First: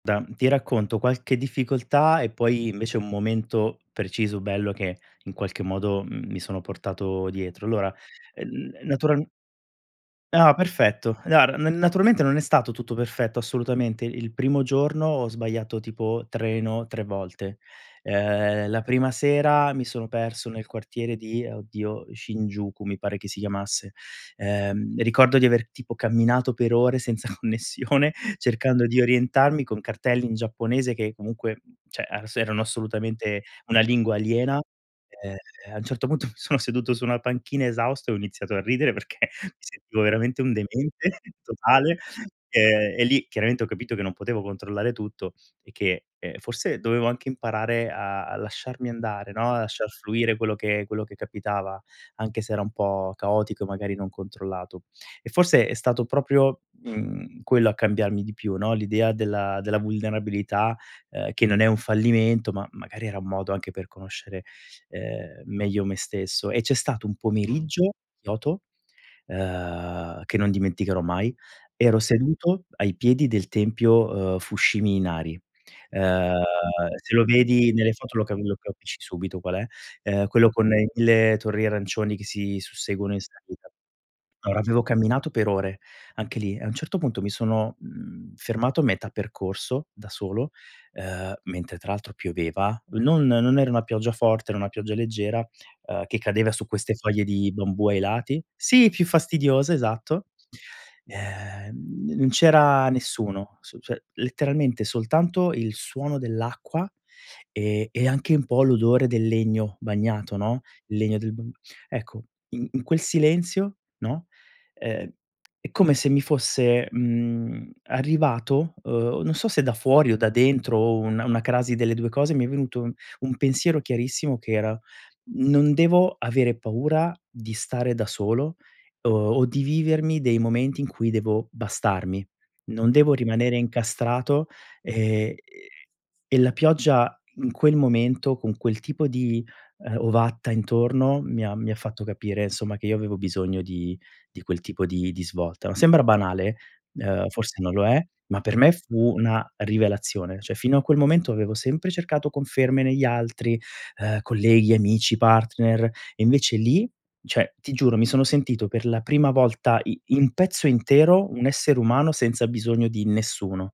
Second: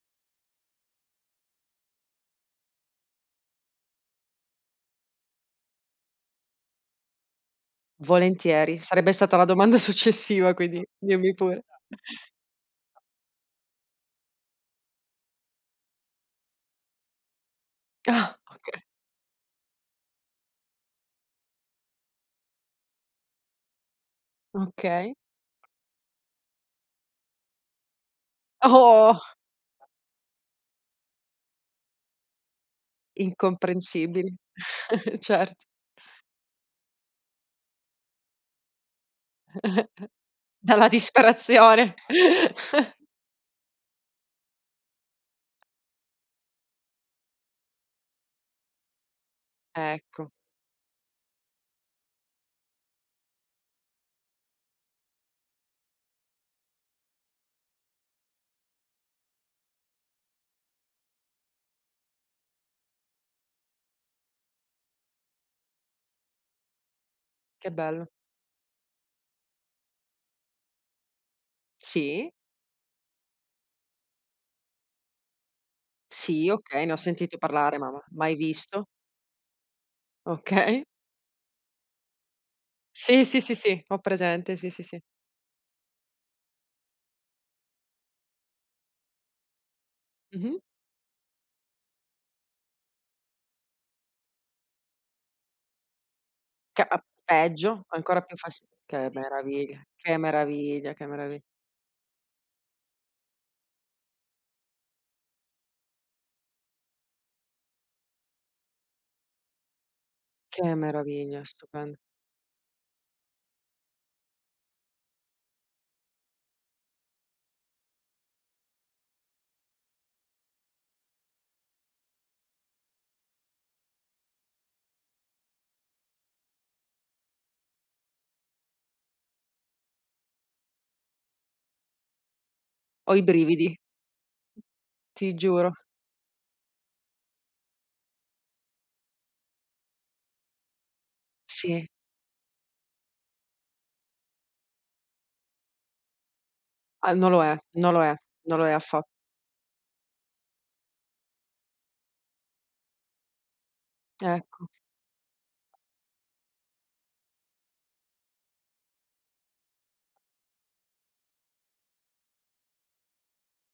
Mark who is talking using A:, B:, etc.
A: Da ti racconto qualche difficoltà, e poi invece un momento preciso, bello, che in qualche modo, mhmm, mi sono portato dietro. Allora, n
B: Volentieri, sarebbe
A: naturalm
B: stata la domanda successiva
A: Ah,
B: quindi
A: perfetto.
B: dimmi pure.
A: [unintelligible] n naturalmente non è stato tutto perfetto, assolutamente, il primo giorno ho sbagliato, tipo, treno 3 volte.
B: Ah,
A: Ehm,
B: okay.
A: la prima sera mi sono perso nel quartiere di oddio, Shinjuku, mi pare che si chiamasse, ehm,
B: Okay.
A: ricordo di aver tipo camminato per ore senza connessione cercando di
B: Oh.
A: orientarmi con cartelli in giapponese, che comunque cioè a s erano assolutamente una lingua
B: Incomprensibili,
A: aliena, ehm,
B: certo.
A: a un certo punto mi sono seduto su una panchina esausto, e ho iniziato a ridere perché mi sentivo veramente un
B: Dalla
A: demente
B: disperazione.
A: totale, ehm, e lì chiaramente ho capito che non potevo controllare tutto, e che, ehm, forse dovevo anche imparare a a lasciarmi andare, no, a lasciar
B: Ecco.
A: fluire quello che quello che capitava, anche se era un po' caotico, magari non controllato e forse è stato proprio, mhmm, quello a cambiarmi di più, no, l'idea della della vulnerabilità, ehm, che non è un fallimento, ma magari era un modo anche per conoscere, ehm, meglio me stesso, e c'è stato un
B: Che
A: pomeriggio,
B: bello.
A: Kyoto, uhm, che non dimenticherò mai, ero
B: Sì.
A: seduto ai piedi del tempio, ehm, Fushimi Inari uhm,
B: Sì, okay, ne ho
A: se lo
B: sentito
A: vedi
B: parlare ma
A: nelle
B: ma
A: foto lo
B: mai
A: capi lo
B: visto.
A: capisci subito qual è, uhm, quello con
B: Okay.
A: [unintelligible] le torri arancioni che si susseguono in
B: Sì, sì, sì,
A: salita.
B: sì, ho presente
A: Allora,
B: sì,
A: avevo
B: sì, sì.
A: camminato per ore, anche lì, a un certo punto mi sono, mhmm, fermato a metà percorso da solo,
B: Mh-mh.
A: uhm, mentre tra l'altro pioveva, non non era una pioggia forte, era una pioggia leggera, uhm, che cadeva su
B: Che
A: queste
B: a
A: foglie di
B: peggio
A: bambù ai
B: ancora più
A: lati
B: fas
A: sì, più
B: che
A: fastidiose,
B: meraviglia, che
A: esatto.
B: meraviglia, che meravi
A: Ehm, n non c'era nessuno, s cioè, letteralmente soltanto il suono dell'acqua e e anche un po' l'odore del legno bagnato, no,
B: Che
A: il legno del
B: meraviglia,
A: bamb
B: stupendo.
A: ecco, in in quel silenzio, no, ehm, è come se mi fosse, mhmm, arrivato, uhm, non so se da fuori o da dentro, o un una crasi delle 2 cose mi è venuto un pensiero chiarissimo che era: "Non devo avere paura di stare da solo, o o di vivermi dei momenti in cui devo bastarmi. Non devo
B: Ho i
A: rimanere
B: brividi.
A: incastrato." E
B: Ti
A: ehm,
B: giuro.
A: e la pioggia in quel momento, con quel tipo di, uhm, ovatta intorno, mi ha mi ha
B: Sì.
A: fatto capire insomma che io avevo bisogno di di quel tipo di di svolta. Sembra banale,
B: Ah,
A: uhm,
B: non lo è,
A: forse non lo
B: non
A: è,
B: lo è,
A: ma per
B: non lo è
A: me
B: affa
A: fu una rivelazione. Cioè fino a quel momento avevo sempre cercato conferme negli altri, uhm,
B: Ecco.
A: colleghi, amici, partner e invece lì, cioè, ti giuro, mi sono sentito per la prima volta i in pezzo intero un essere umano, senza bisogno di nessuno.